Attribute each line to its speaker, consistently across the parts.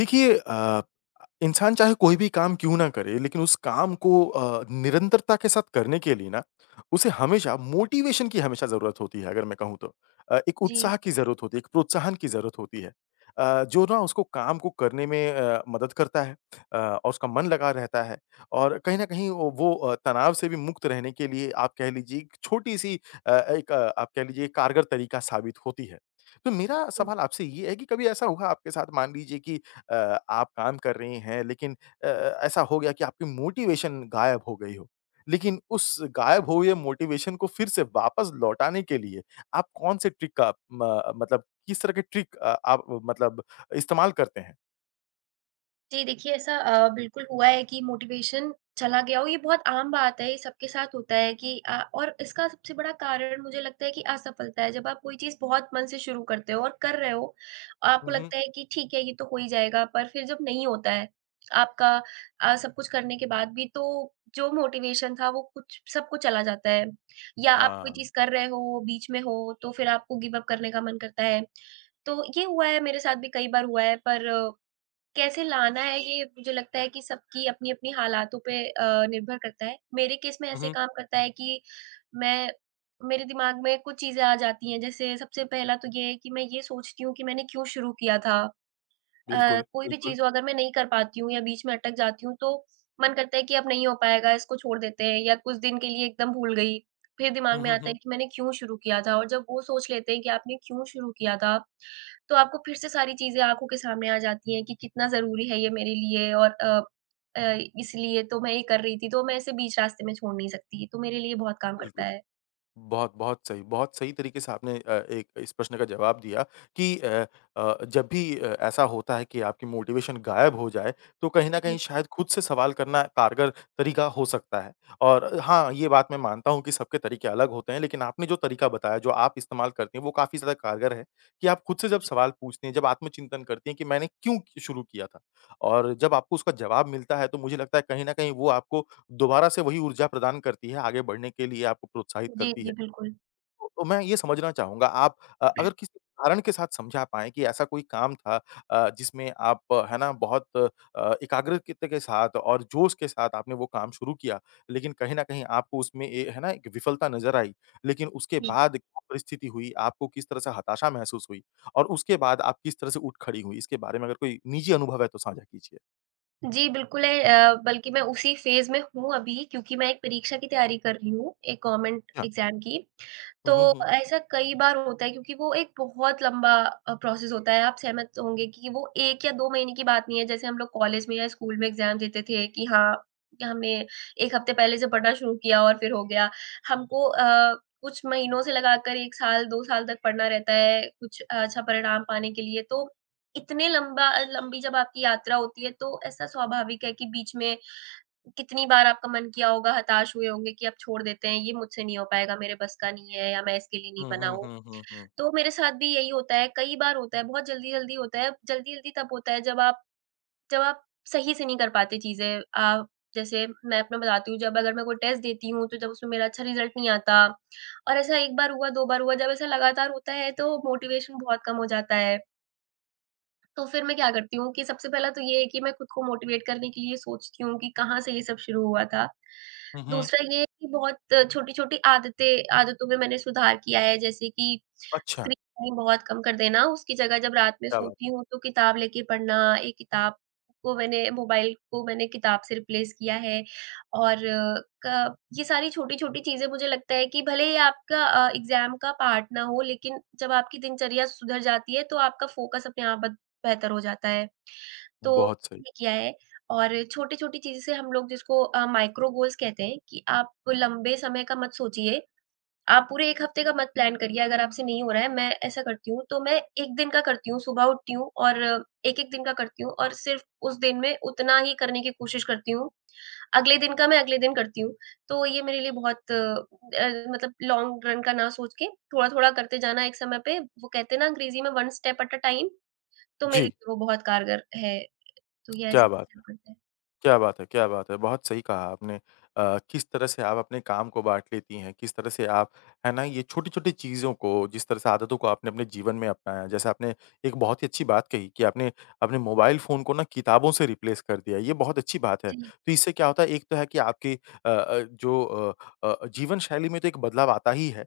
Speaker 1: देखिए इंसान चाहे कोई भी काम क्यों ना करे लेकिन उस काम को निरंतरता के साथ करने के लिए ना उसे हमेशा मोटिवेशन की हमेशा ज़रूरत होती है अगर मैं कहूँ तो। एक उत्साह
Speaker 2: जी,
Speaker 1: की ज़रूरत होती है, एक प्रोत्साहन की ज़रूरत होती है। जो ना उसको काम को करने में मदद करता है और उसका मन लगा रहता है और कहीं न कहीं ओ वो तनाव से भी मुक्त रहने के लिए आप कह लीजिए एक छोटी-सी अ, आप कह लीजिए कारगर तरीका साबित होती है। तो मेरा
Speaker 2: जी।
Speaker 1: सवाल आपसे ये है कि कभी ऐसा हुआ आपके साथ मान लीजिए कि आप काम कर रही हैं लेकिन ऐसा हो गया कि आपकी मोटिवेशन गायब हो गई हो। लेकिन उस गायब हुए मोटिवेशन को फिर से वापस लौटाने के लिए आप कौन से ट्रिक का म मतलब किस तरह के ट्रिक आप मतलब इस्तेमाल करते हैं?
Speaker 2: जी, देखिए ऐसा बिल्कुल हुआ है कि मोटिवेशन चला गया हो, ये बहुत आम बात है, ये सबके साथ होता है कि और इसका सबसे बड़ा कारण मुझे लगता है कि असफलता है। जब आप कोई चीज़ बहुत मन से शुरू करते हो और कर रहे हो, आपको
Speaker 1: हुँ, हुँ।
Speaker 2: लगता है कि ठीक है, ये तो हो ही जाएगा, पर फिर जब नहीं होता है आपका सब कुछ करने के बाद भी, तो जो मोटिवेशन था, वो कुछ सबको चला जाता है। या आप कोई
Speaker 1: हाँ।
Speaker 2: चीज़ कर रहे हो, बीच में हो, तो फिर आपको गिव अप करने का मन करता है। तो ये हुआ है, मेरे साथ भी कई बार हुआ है, पर कैसे लाना है ये मुझे लगता है कि सबकी अपनी-अपनी हालातों पे निर्भर करता है। मेरे केस में
Speaker 1: हुँ,
Speaker 2: ऐसे
Speaker 1: हुँ।
Speaker 2: काम करता है कि मैं मेरे दिमाग में कुछ चीज़ें आ जाती हैं, जैसे सबसे पहला तो ये है कि मैं ये सोचती हूँ कि मैंने क्यों शुरू किया था?
Speaker 1: बिल्कुल,
Speaker 2: कोई भी
Speaker 1: बिल्कुल।
Speaker 2: चीज़ हो अगर मैं नहीं कर पाती हूँ या बीच में अटक जाती हूँ तो मन करता है कि अब नहीं हो पाएगा, इसको छोड़ देते हैं या कुछ दिन के लिए एकदम भूल गई। फिर दिमाग
Speaker 1: हुँ,
Speaker 2: में
Speaker 1: हुँ,
Speaker 2: आता है
Speaker 1: हुँ।
Speaker 2: कि मैंने क्यों शुरू किया था और जब वो सोच लेते हैं कि आपने क्यों शुरू किया था, तो आपको फिर से सारी चीज़ें आँखों के सामने आ जाती हैं कि कितना ज़रूरी है ये मेरे लिए और अ, इसलिए तो मैं ये कर रही थी, तो मैं इसे बीच रास्ते में छोड़ नहीं सकती। तो मेरे लिए बहुत काम करता
Speaker 1: बिल्कुल।
Speaker 2: है।
Speaker 1: बहुत सही तरीके से आपने एक इस प्रश्न का जवाब दिया कि जब भी ऐसा होता है कि आपकी मोटिवेशन गायब हो जाए, तो कहीं न कहीं
Speaker 2: जी,
Speaker 1: शायद खुद से सवाल करना कारगर तरीका हो सकता है। और हाँ, ये बात मैं मानता हूँ कि सबके तरीके अलग होते हैं, लेकिन आपने जो तरीका बताया, जो आप इस्तेमाल करती हैं, वो काफ़ी ज़्यादा कारगर है कि आप खुद से जब सवाल पूछती हैं, जब आत्मचिंतन करती हैं कि मैंने क्यों शुरू किया था? और जब आपको उसका जवाब मिलता है, तो मुझे लगता है कहीं न कहीं वो आपको दोबारा से वही ऊर्जा प्रदान करती है, आगे बढ़ने के लिए आपको प्रोत्साहित
Speaker 2: जी,
Speaker 1: करती है।
Speaker 2: जी, बिल्कुल।
Speaker 1: तो मैं ये समझना चाहूँगा आप अगर किसी उदाहरण के साथ समझा पाएँ कि ऐसा कोई काम था जिसमें आप है ना बहुत एकाग्रचित्त के साथ और जोश के साथ आपने वो काम शुरू किया, लेकिन कहीं न कहीं आपको उसमें ए है ना एक विफलता नज़र आई, लेकिन उसके बाद क्या परिस्थिति हुई, आपको किस तरह से हताशा महसूस हुई? और उसके बाद आप किस तरह से उठ खड़ी हुई? इसके बारे में अगर कोई निजी अनुभव है तो साझा कीजिए।
Speaker 2: जी, बिल्कुल है, बल्कि मैं उसी फ़ेज़ में हूँ अभी क्योंकि मैं एक परीक्षा की तैयारी कर रही हूँ, एक गवर्नमेंट
Speaker 1: हाँ।
Speaker 2: एग्ज़ाम की।
Speaker 1: हुँ,
Speaker 2: तो
Speaker 1: हुँ, हुँ।
Speaker 2: ऐसा कई बार होता है क्योंकि वो एक बहुत लंबा प्रोसेस होता है, आप सहमत होंगे कि वो 1 या 2 महीने की बात नहीं है, जैसे हम लोग कॉलेज में या स्कूल में एग्ज़ाम देते थे कि हाँ, कि हमने 1 हफ्ते पहले से पढ़ना शुरू किया और फिर हो गया। हमको कुछ महीनों से लगाकर 1 साल, 2 साल तक पढ़ना रहता है, कुछ अच्छा परिणाम पाने के लिए। तो इतने लंबा लंबी जब आपकी यात्रा होती है, तो ऐसा स्वाभाविक है कि बीच में कितनी बार आपका मन किया होगा, हताश हुए होंगे कि अब छोड़ देते हैं, ये मुझसे नहीं हो पाएगा, मेरे बस का नहीं है या मैं इसके लिए नहीं
Speaker 1: हुँ,
Speaker 2: बना
Speaker 1: हुँ,
Speaker 2: हूँ।
Speaker 1: हुँ, हुँ, हुँ।
Speaker 2: तो मेरे साथ भी यही होता है, कई बार होता है, बहुत जल्दी-जल्दी होता है। जल्दी-जल्दी तब होता है जब आप जब आप सही से नहीं कर पाते चीज़ें। जैसे मैं अपना बताती हूँ, जब अगर मैं कोई टेस्ट देती हूँ, तो जब उसमें मेरा अच्छा रिज़ल्ट नहीं आता और ऐसा 1 बार हुआ, 2 बार हुआ, जब ऐसा लगातार होता है, तो मोटिवेशन बहुत कम हो जाता है। तो फिर मैं क्या करती हूँ कि सबसे पहला तो ये है कि मैं खुद को मोटिवेट करने के लिए सोचती हूँ कि कहाँ से ये सब शुरू हुआ था।
Speaker 1: हुँ, हुँ।
Speaker 2: दूसरा ये है कि बहुत छोटी-छोटी आदतें आदतों में मैंने सुधार किया है जैसे कि
Speaker 1: अच्छा।
Speaker 2: स्क्रीन टाइम बहुत कम कर देना, उसकी जगह जब रात में
Speaker 1: क्या बात
Speaker 2: सोती
Speaker 1: है!
Speaker 2: हूँ तो किताब लेके पढ़ना, एक किताब को मैंने मोबाइल को मैंने किताब से रिप्लेस किया है और क ये सारी छोटी-छोटी चीज़ें मुझे लगता है कि भले ही आपका एग्ज़ाम का पार्ट ना हो लेकिन जब आपकी दिनचर्या सुधर जाती है तो आपका फ़ोकस अपने आप बेहतर हो जाता है। तो
Speaker 1: बहुत सही।
Speaker 2: ये किया है और छोटी-छोटी चीज़ें से हम लोग जिसको माइक्रो गोल्स कहते हैं कि आप लंबे समय का मत सोचिए। आप पूरे 1 हफ्ते का मत प्लान करिए अगर आपसे नहीं हो रहा है। मैं ऐसा करती हूँ तो मैं 1 दिन का करती हूँ, सुबह उठती हूँ और 1-1 दिन का करती हूँ और सिर्फ़ उस दिन में उतना ही करने की कोशिश करती हूँ। अगले दिन का मैं अगले दिन करती हूँ। तो ये मेरे लिए बहुत मतलब लॉन्ग रन का ना सोच के थोड़ा-थोड़ा करते जाना एक समय पे, वो कहते हैं ना अंग्रेज़ी में one step at a time. तो मेरे
Speaker 1: जी,
Speaker 2: लिए वो बहुत कारगर है, तो ये
Speaker 1: क्या
Speaker 2: ऐसे
Speaker 1: बात
Speaker 2: करना पड़ता है।
Speaker 1: क्या बात है, क्या बात है! बहुत सही कहा आपने। किस तरह से आप अपने काम को बाँट लेती हैं, किस तरह से आप, है ना, ये छोटी-छोटी चीज़ों को, जिस तरह से आदतों को आपने अपने जीवन में अपनाया। जैसे आपने एक बहुत ही अच्छी बात कही कि आपने अपने मोबाइल फ़ोन को ना किताबों से रिप्लेस कर दिया, ये बहुत अच्छी बात है।
Speaker 2: जी,
Speaker 1: तो इससे क्या होता है, एक तो है कि आपकी जो जीवन शैली में तो एक बदलाव आता ही है,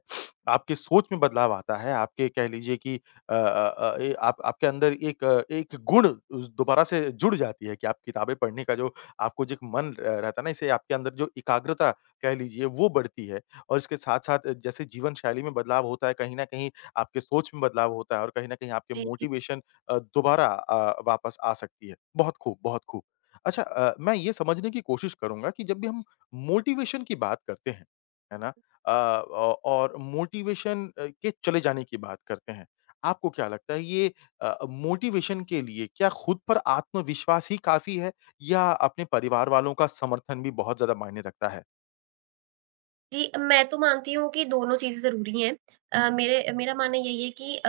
Speaker 1: आपके सोच में बदलाव आता है, आपके कह लीजिए कि अ अ अ, ए आप आपके अंदर एक एक गुण उस दोबारा से जुड़ जाती है कि आप किताबें पढ़ने का जो आपको जो एक मन र रहता है ना, इससे आपके अंदर जो एकाग्रता कह लीजिए वो बढ़ती है और इसके साथ-साथ जैसे जीवन शैली में बदलाव होता है, कहीं न कहीं आपके सोच में बदलाव होता है और कहीं न कहीं आपके
Speaker 2: जी, जी।
Speaker 1: मोटिवेशन दोबारा वापस आ सकती है। बहुत खूब। अच्छा मैं ये समझने की कोशिश करूँगा कि जब भी हम मोटिवेशन की बात करते हैं, है ना? अ, औ और मोटिवेशन के चले जाने की बात करते हैं। आपको क्या लगता है ये मोटिवेशन के लिए क्या खुद पर आत्मविश्वास ही काफ़ी है? या अपने परिवार वालों का समर्थन भी बहुत ज़्यादा मायने रखता है।
Speaker 2: जी, मैं तो मानती हूँ कि दोनों चीज़ें ज़रूरी हैं। अ, मेरे मेरा मानना यही है कि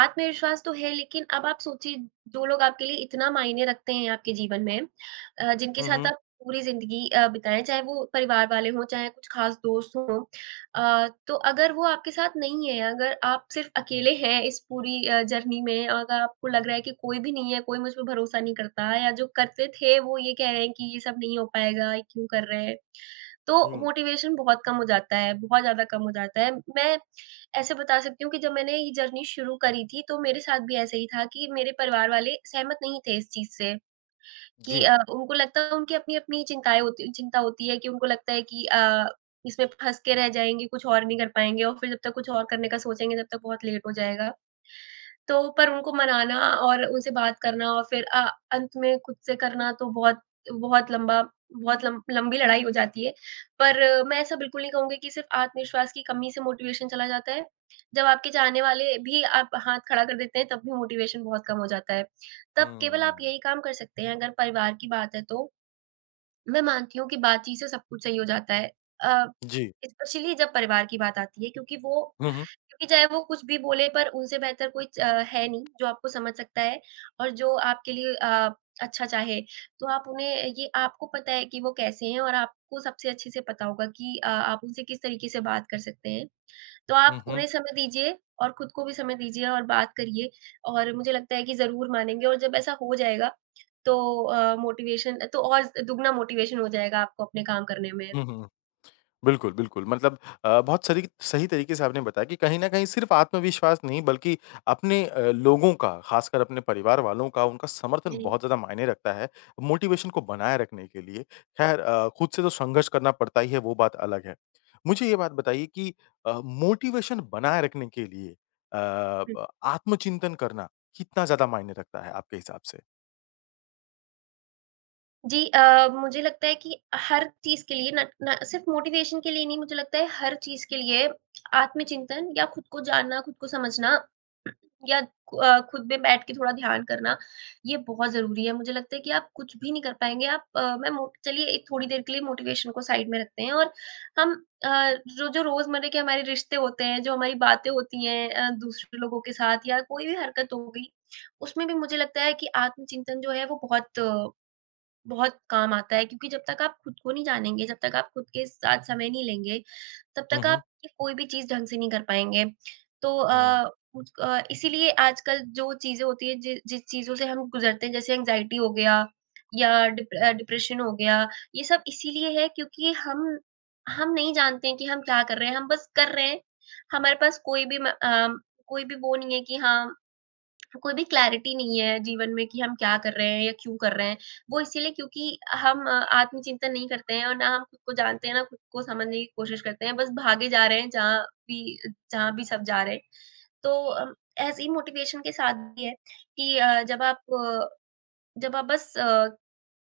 Speaker 2: आत्मविश्वास तो है, लेकिन अब आप सोचिए जो लोग आपके लिए इतना मायने रखते हैं आपके जीवन में, जिनके
Speaker 1: हुँ,
Speaker 2: साथ
Speaker 1: हुँ।
Speaker 2: आप पूरी ज़िंदगी बिताएँ, चाहे वो परिवार वाले हों, चाहे कुछ ख़ास दोस्त हों। तो अगर वो आपके साथ नहीं है, अगर आप सिर्फ़ अकेले हैं इस पूरी जर्नी में, और अगर आपको लग रहा है कि कोई भी नहीं है, कोई मुझ पे भरोसा नहीं करता या जो करते थे वो ये कह रहे हैं कि ये सब नहीं हो पाएगा, ये क्यों कर रहे हैं? तो
Speaker 1: हुँ।
Speaker 2: मोटिवेशन बहुत कम हो जाता है, बहुत ज़्यादा कम हो जाता है। मैं ऐसे बता सकती हूँ कि जब मैंने ये जर्नी शुरू करी थी, तो मेरे साथ भी ऐसे ही था कि मेरे परिवार वाले सहमत नहीं थे इस चीज़ से कि
Speaker 1: जी।
Speaker 2: उनको लगता है, उनकी अपनी-अपनी चिंता होती है कि उनको लगता है कि इसमें फँस के रह जाएँगे, कुछ और नहीं कर पाएँगे और फिर जब तक कुछ और करने का सोचेंगे, तब तक बहुत लेट हो जाएगा। तो पर उनको मनाना और उनसे बात करना और फिर अंत में खुद से करना तो बहुत बहुत लंबा बहुत लम लंबी लड़ाई हो जाती है। पर मैं ऐसा बिल्कुल नहीं कहूँगी कि सिर्फ़ आत्मविश्वास की कमी से मोटिवेशन चला जाता है। जब आपके चाहने वाले भी आप हाथ खड़ा कर देते हैं तब भी मोटिवेशन बहुत कम हो जाता है। तब केवल आप
Speaker 1: हुँ।
Speaker 2: यही काम कर सकते हैं अगर परिवार की बात है तो, मैं मानती हूँ कि बातचीत से सब कुछ सही हो जाता है। अ,
Speaker 1: जी।
Speaker 2: स्पेशली जब परिवार की बात आती है
Speaker 1: हुँ, हुँ।
Speaker 2: क्योंकि चाहे वो कुछ भी बोले पर उनसे बेहतर कोई है नहीं जो आपको समझ सकता है और जो आपके लिए अच्छा चाहे। तो आप उन्हें ये आपको पता है कि वो कैसे हैं और आपको सबसे अच्छे से पता होगा कि आप उनसे किस तरीके से बात कर सकते हैं। तो आप
Speaker 1: हुँ, हुँ।
Speaker 2: उन्हें समय दीजिए और खुद को भी समय दीजिए और बात करिए और मुझे लगता है कि ज़रूर मानेंगे और जब ऐसा हो जाएगा तो मोटिवेशन तो और ज़ दुगना मोटिवेशन हो जाएगा आपको अपने काम करने में।
Speaker 1: हुँ, हुँ। बिल्कुल, बिल्कुल। मतलब अ, बहुत सरी सही तरीके से आपने बताया कि कहीं न कहीं सिर्फ़ आत्मविश्वास नहीं बल्कि अपने लोगों का, ख़ासकर अपने परिवार वालों का, उनका समर्थन
Speaker 2: जी।
Speaker 1: बहुत ज़्यादा मायने रखता है, मोटिवेशन को बनाए रखने के लिए। ख़ैर खुद से तो संघर्ष करना पड़ता ही है, वो बात अलग है। मुझे ये बात बताइए कि मोटिवेशन बनाए रखने के लिए अ, ब आत्मचिंतन करना कितना ज़्यादा मायने रखता है आपके हिसाब से?
Speaker 2: जी, मुझे लगता है कि हर चीज़ के लिए, न न सिर्फ़ मोटिवेशन के लिए, नहीं मुझे लगता है हर चीज़ के लिए आत्मचिंतन या खुद को जानना, खुद को समझना या खुद में बैठ के थोड़ा ध्यान करना, ये बहुत ज़रूरी है। मुझे लगता है कि आप कुछ भी नहीं कर पाएँगे, आप अ, मैं मो चलिए एक थोड़ी देर के लिए मोटिवेशन को साइड में रखते हैं और हम जो जो रोज़मर्रा के हमारे रिश्ते होते हैं, जो हमारी बातें होती हैं दूसरे लोगों के साथ या कोई भी हरकत हो गई, उसमें भी मुझे लगता है कि आत्मचिंतन जो है वो बहुत बहुत काम आता है क्योंकि जब तक आप खुद को नहीं जानेंगे, जब तक आप खुद के साथ समय नहीं लेंगे, तब
Speaker 1: हुँ,
Speaker 2: तक
Speaker 1: हुँ।
Speaker 2: आप ये कोई भी चीज़ ढंग से नहीं कर पाएँगे। तो
Speaker 1: हुँ।
Speaker 2: इसीलिए आजकल जो चीज़ें होती हैं, जि जिस चीज़ों से हम गुज़रते हैं, जैसे एंग्ज़ायटी हो गया या डिप्रेशन हो गया, ये सब इसीलिए है क्योंकि हम नहीं जानते हैं कि हम क्या कर रहे हैं, हम बस कर रहे हैं। हमारे पास कोई भी वो नहीं है कि हाँ, कोई भी क्लैरिटी नहीं है जीवन में कि हम क्या कर रहे हैं या क्यों कर रहे हैं। वो इसीलिए क्योंकि हम आत्मचिंतन नहीं करते हैं और ना हम खुद को जानते हैं, ना खुद को समझने की कोशिश करते हैं, बस भागे जा रहे हैं भी जहाँ भी सब जा रहे हैं। तो ऐसे ही मोटिवेशन के साथ भी है कि जब आप बस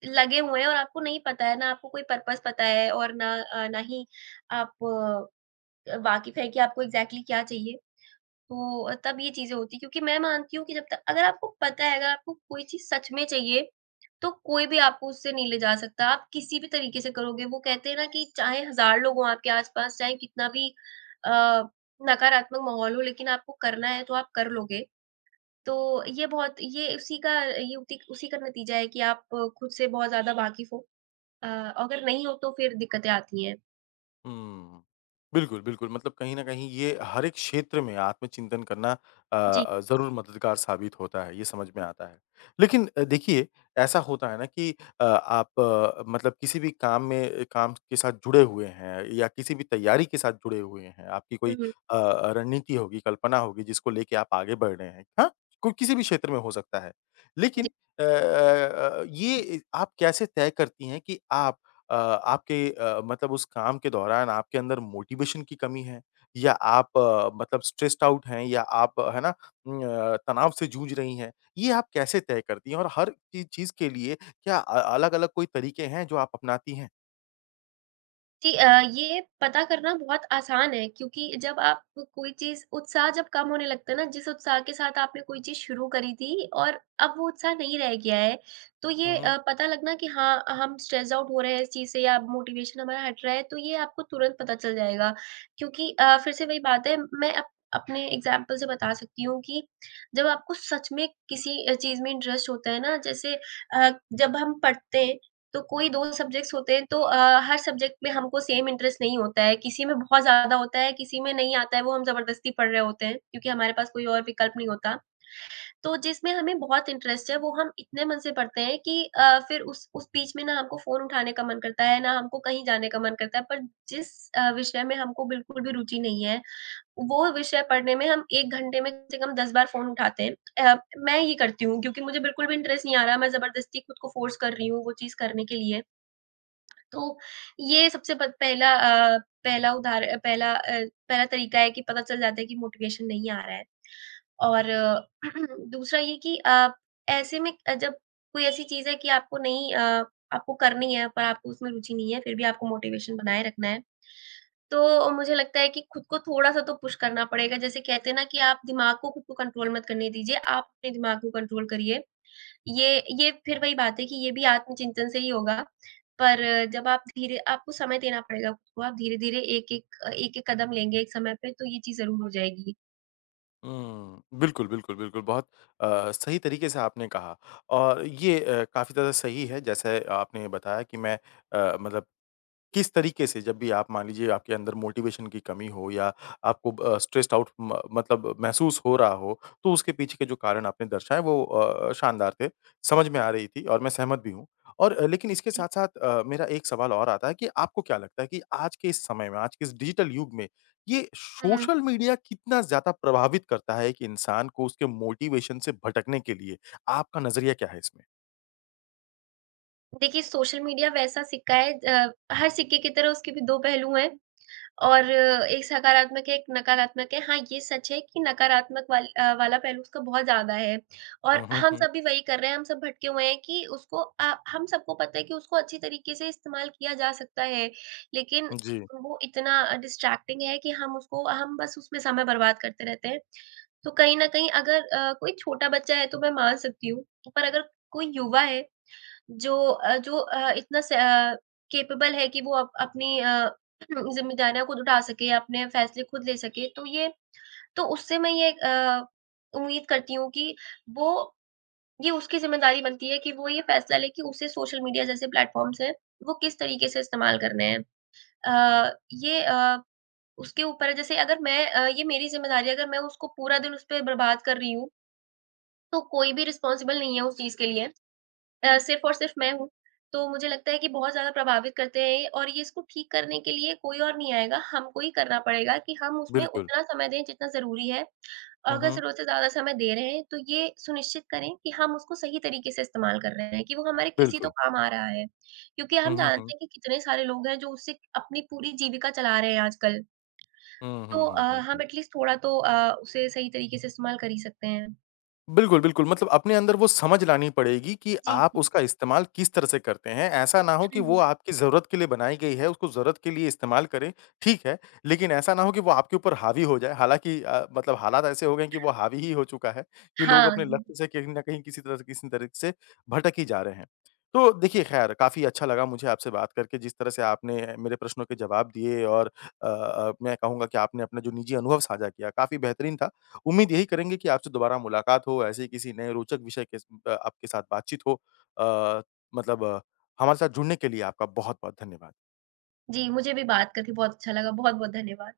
Speaker 2: लगे हुए हैं और आपको नहीं पता है, ना आपको कोई पर्पज़ पता है और ना ना ही आप वाकिफ़ है कि आपको एग्ज़ैक्टली क्या चाहिए। तो तब ये चीज़ें होती हैं क्योंकि मैं मानती हूँ कि जब तक अगर आपको पता है, अगर आपको कोई चीज़ सच में चाहिए, तो कोई भी आपको उससे नहीं ले जा सकता। आप किसी भी तरीके से करोगे, वो कहते हैं ना कि चाहे हज़ार लोग हों आपके आस-पास, चाहे कितना भी अ, नकारात्मक माहौल हो, लेकिन आपको करना है तो आप कर लोगे। तो ये बहुत ये उसी का ये उती उसी का नतीजा है कि आप खुद से बहुत ज़्यादा वाकिफ़ हो। अ, अगर नहीं हो तो फिर दिक्कतें आती हैं।
Speaker 1: हुँ। बिल्कुल, बिल्कुल मतलब कहीं न कहीं ये हर एक क्षेत्र में आत्मचिंतन करना
Speaker 2: जी।
Speaker 1: ज़रूर मददगार साबित होता है, ये समझ में आता है। लेकिन देखिए ऐसा होता है ना कि आप मतलब किसी भी काम में काम के साथ जुड़े हुए हैं या किसी भी तैयारी के साथ जुड़े हुए हैं, आपकी कोई
Speaker 2: हुँ, हुँ।
Speaker 1: रणनीति होगी, कल्पना होगी जिसको लेके आप आगे बढ़ रहे हैं, हाँ? कोई किसी भी क्षेत्र में हो सकता है। लेकिन ये आप कैसे तय करती हैं कि आप आपके मतलब उस काम के दौरान आपके अंदर मोटिवेशन की कमी है या आप मतलब स्ट्रेस्ड आउट हैं या आप है ना तनाव से जूझ रही हैं, ये आप कैसे तय करती हैं? और हर चीज़ चीज़ के लिए क्या अलग-अलग कोई तरीके हैं जो आप अपनाती हैं?
Speaker 2: जी अ, ये पता करना बहुत आसान है क्योंकि जब आप कोई चीज़ उत्साह जब कम होने लगता है ना, जिस उत्साह के साथ आपने कोई चीज़ शुरू करी थी और अब वो उत्साह नहीं रह गया है, तो
Speaker 1: हुँ,
Speaker 2: ये
Speaker 1: हुँ।
Speaker 2: पता लगना कि हाँ, हम स्ट्रेस आउट हो रहे हैं इस चीज़ से या मोटिवेशन हमारा हट रहा है, तो ये आपको तुरंत पता चल जाएगा। क्योंकि फिर से वही बात है, मैं अप अपने एग्ज़ाम्पल से बता सकती हूँ कि जब आपको सच में किसी चीज़ में इंटरेस्ट होता है ना, जैसे जब हम पढ़ते हैं तो कोई 2 सब्जेक्ट्स होते हैं तो हर सब्जेक्ट में हमको सेम इंटरेस्ट नहीं होता है, किसी में बहुत ज़्यादा होता है, किसी में नहीं आता है, वो हम ज़बरदस्ती पढ़ रहे होते हैं, क्योंकि हमारे पास कोई और विकल्प नहीं होता। तो जिसमें हमें बहुत इंटरेस्ट है, वो हम इतने मन से पढ़ते हैं कि फिर उस बीच में ना हमको फ़ोन उठाने का मन करता है, ना हमको कहीं जाने का मन करता है, पर जिस विषय में हमको बिल्कुल भी रुचि नहीं है, वो विषय पढ़ने में हम 1 घंटे में कम से कम 10 बार फ़ोन उठाते हैं। मैं ये करती हूँ क्योंकि मुझे बिल्कुल भी इंटरेस्ट नहीं आ रहा, मैं ज़बरदस्ती खुद को फ़ोर्स कर रही हूँ वो चीज़ करने के लिए। तो ये सबसे प पहला अ, पहला उदाहर पहला अ, पहला तरीका है कि पता चल जाता है कि मोटिवेशन नहीं आ रहा है। और दूसरा ये कि ऐसे में जब कोई ऐसी चीज़ है कि आपको नहीं अ, आपको करनी है पर आपको उसमें रुचि नहीं है, फिर भी आपको मोटिवेशन बनाए रखना है, तो मुझे लगता है कि खुद को थोड़ा-सा तो पुश करना पड़ेगा। जैसे कहते हैं ना कि आप दिमाग को खुद को कंट्रोल मत करने दीजिए, आप अपने दिमाग को कंट्रोल करिए। ये फिर वही बात है कि ये भी आत्मचिंतन से ही होगा, पर जब आप धीरे आपको समय देना पड़ेगा खुद को, आप धीरे-धीरे एक-एक कदम लेंगे एक समय पे तो ये चीज़ ज़रूर हो जाएगी।
Speaker 1: बिल्कुल बहुत सही तरीके से आपने कहा और ये काफ़ी ज़्यादा सही है जैसे आपने बताया कि मैं मतलब किस तरीके से जब भी आप मान लीजिए आपके अंदर मोटिवेशन की कमी हो या आपको स्ट्रेस्ड आउट म मतलब महसूस हो रहा हो, तो उसके पीछे के जो कारण आपने दर्शाए वो शानदार थे, समझ में आ रही थी और मैं सहमत भी हूँ। और लेकिन इसके
Speaker 2: जी।
Speaker 1: साथ-साथ मेरा एक सवाल और आता है कि आपको क्या लगता है कि आज के इस समय में, आज के इस डिजिटल युग में, ये
Speaker 2: हुँ,
Speaker 1: सोशल मीडिया कितना ज़्यादा प्रभावित करता है एक इंसान को उसके मोटिवेशन से भटकने के लिए? आपका नज़रिया क्या है इसमें?
Speaker 2: देखिए सोशल मीडिया वैसा सिक्का है, हर सिक्के की तरह उसके भी 2 पहलू हैं। और एक सकारात्मक है, एक नकारात्मक है। हाँ, ये सच है कि वाला पहलू उसका बहुत ज़्यादा है और
Speaker 1: हुँ, हुँ,
Speaker 2: हम
Speaker 1: हुँ।
Speaker 2: सब भी वही कर रहे हैं, हम सब भटके हुए हैं कि हम सबको पता है कि उसको अच्छी तरीके से इस्तेमाल किया जा सकता है, लेकिन
Speaker 1: जी,
Speaker 2: वो इतना डिस्ट्रैक्टिंग है कि हम बस उसमें समय बर्बाद करते रहते हैं। तो कहीं न कहीं अगर कोई छोटा बच्चा है तो मैं मान सकती हूँ, पर अगर कोई युवा है जो अ, इतना स अ, कैपेबल है कि वो अप अपनी ज़िम्मेदारियाँ खुद उठा सके, अपने फैसले खुद ले सके, तो ये तो उससे मैं ये अ, उम्मीद करती हूँ कि वो ये उसकी ज़िम्मेदारी बनती है कि वो ये फैसला ले कि उसे सोशल मीडिया जैसे प्लेटफ़ॉर्म्स हैं, वो किस तरीके से इस्तेमाल करने हैं। अ, ये अ, उसके ऊपर है। जैसे अगर मैं अ, ये मेरी ज़िम्मेदारी है, अगर मैं उसको पूरा दिन उस पे बर्बाद कर रही हूँ, तो कोई भी रिस्पॉन्सिबल नहीं है उस चीज़ के लिए। सिर्फ़ और सिर्फ़ मैं हूँ। तो मुझे लगता है कि बहुत ज़्यादा प्रभावित करते हैं और ये इसको ठीक करने के लिए कोई और नहीं आएगा, हमको ही करना पड़ेगा कि हम उसमें
Speaker 1: बिल्कुल।
Speaker 2: उतना समय दें जितना ज़रूरी है। और
Speaker 1: हुँ,
Speaker 2: अगर
Speaker 1: हुँ,
Speaker 2: ज़रूरत से ज़्यादा समय दे रहे हैं, तो ये सुनिश्चित करें कि हम उसको सही तरीके से इस्तेमाल कर रहे हैं कि वो हमारे किसी तो
Speaker 1: बिल्कुल।
Speaker 2: काम आ रहा है। क्योंकि
Speaker 1: हुँ,
Speaker 2: हम
Speaker 1: हुँ, हुँ।
Speaker 2: जानते हैं कि कितने सारे लोग हैं जो उससे अपनी पूरी जीविका चला रहे हैं आजकल।
Speaker 1: हुँ, हुँ,
Speaker 2: तो
Speaker 1: हुँ, हुँ, हुँ।
Speaker 2: हम एट लीस्ट थोड़ा तो उसे सही तरीके से इस्तेमाल कर ही सकते हैं।
Speaker 1: बिल्कुल, बिल्कुल मतलब अपने अंदर वो समझ लानी पड़ेगी कि
Speaker 2: जी,
Speaker 1: आप
Speaker 2: जी।
Speaker 1: उसका इस्तेमाल किस तरह से करते हैं। ऐसा ना हो कि
Speaker 2: हाँ
Speaker 1: वो
Speaker 2: जी।
Speaker 1: आपकी ज़रूरत के लिए बनाई गई है, उसको ज़रूरत के लिए इस्तेमाल करें, ठीक है। लेकिन ऐसा ना हो कि वो आपके ऊपर हावी हो जाए। हालाँकि मतलब हालात ऐसे हो गए हैं कि वो हावी ही हो चुका है कि लोग अपने
Speaker 2: हाँ।
Speaker 1: लक्ष्य से कहीं न कहीं किसी तरह से किसी तरीके से भटक ही जा रहे हैं। तो देखिए ख़ैर काफ़ी अच्छा लगा मुझे आपसे बात करके जिस तरह से आपने मेरे प्रश्नों के जवाब दिए और मैं कहूँगा कि आपने अपना जो निजी अनुभव साझा किया काफ़ी बेहतरीन था। उम्मीद यही करेंगे कि आपसे दोबारा मुलाकात हो, ऐसे ही किसी नए रोचक विषय के आपके साथ बातचीत हो। अ, मतलब अ, हमारे साथ जुड़ने के लिए आपका बहुत-बहुत धन्यवाद।
Speaker 2: जी, मुझे भी बात करके बहुत अच्छा लगा। बहुत-बहुत धन्यवाद।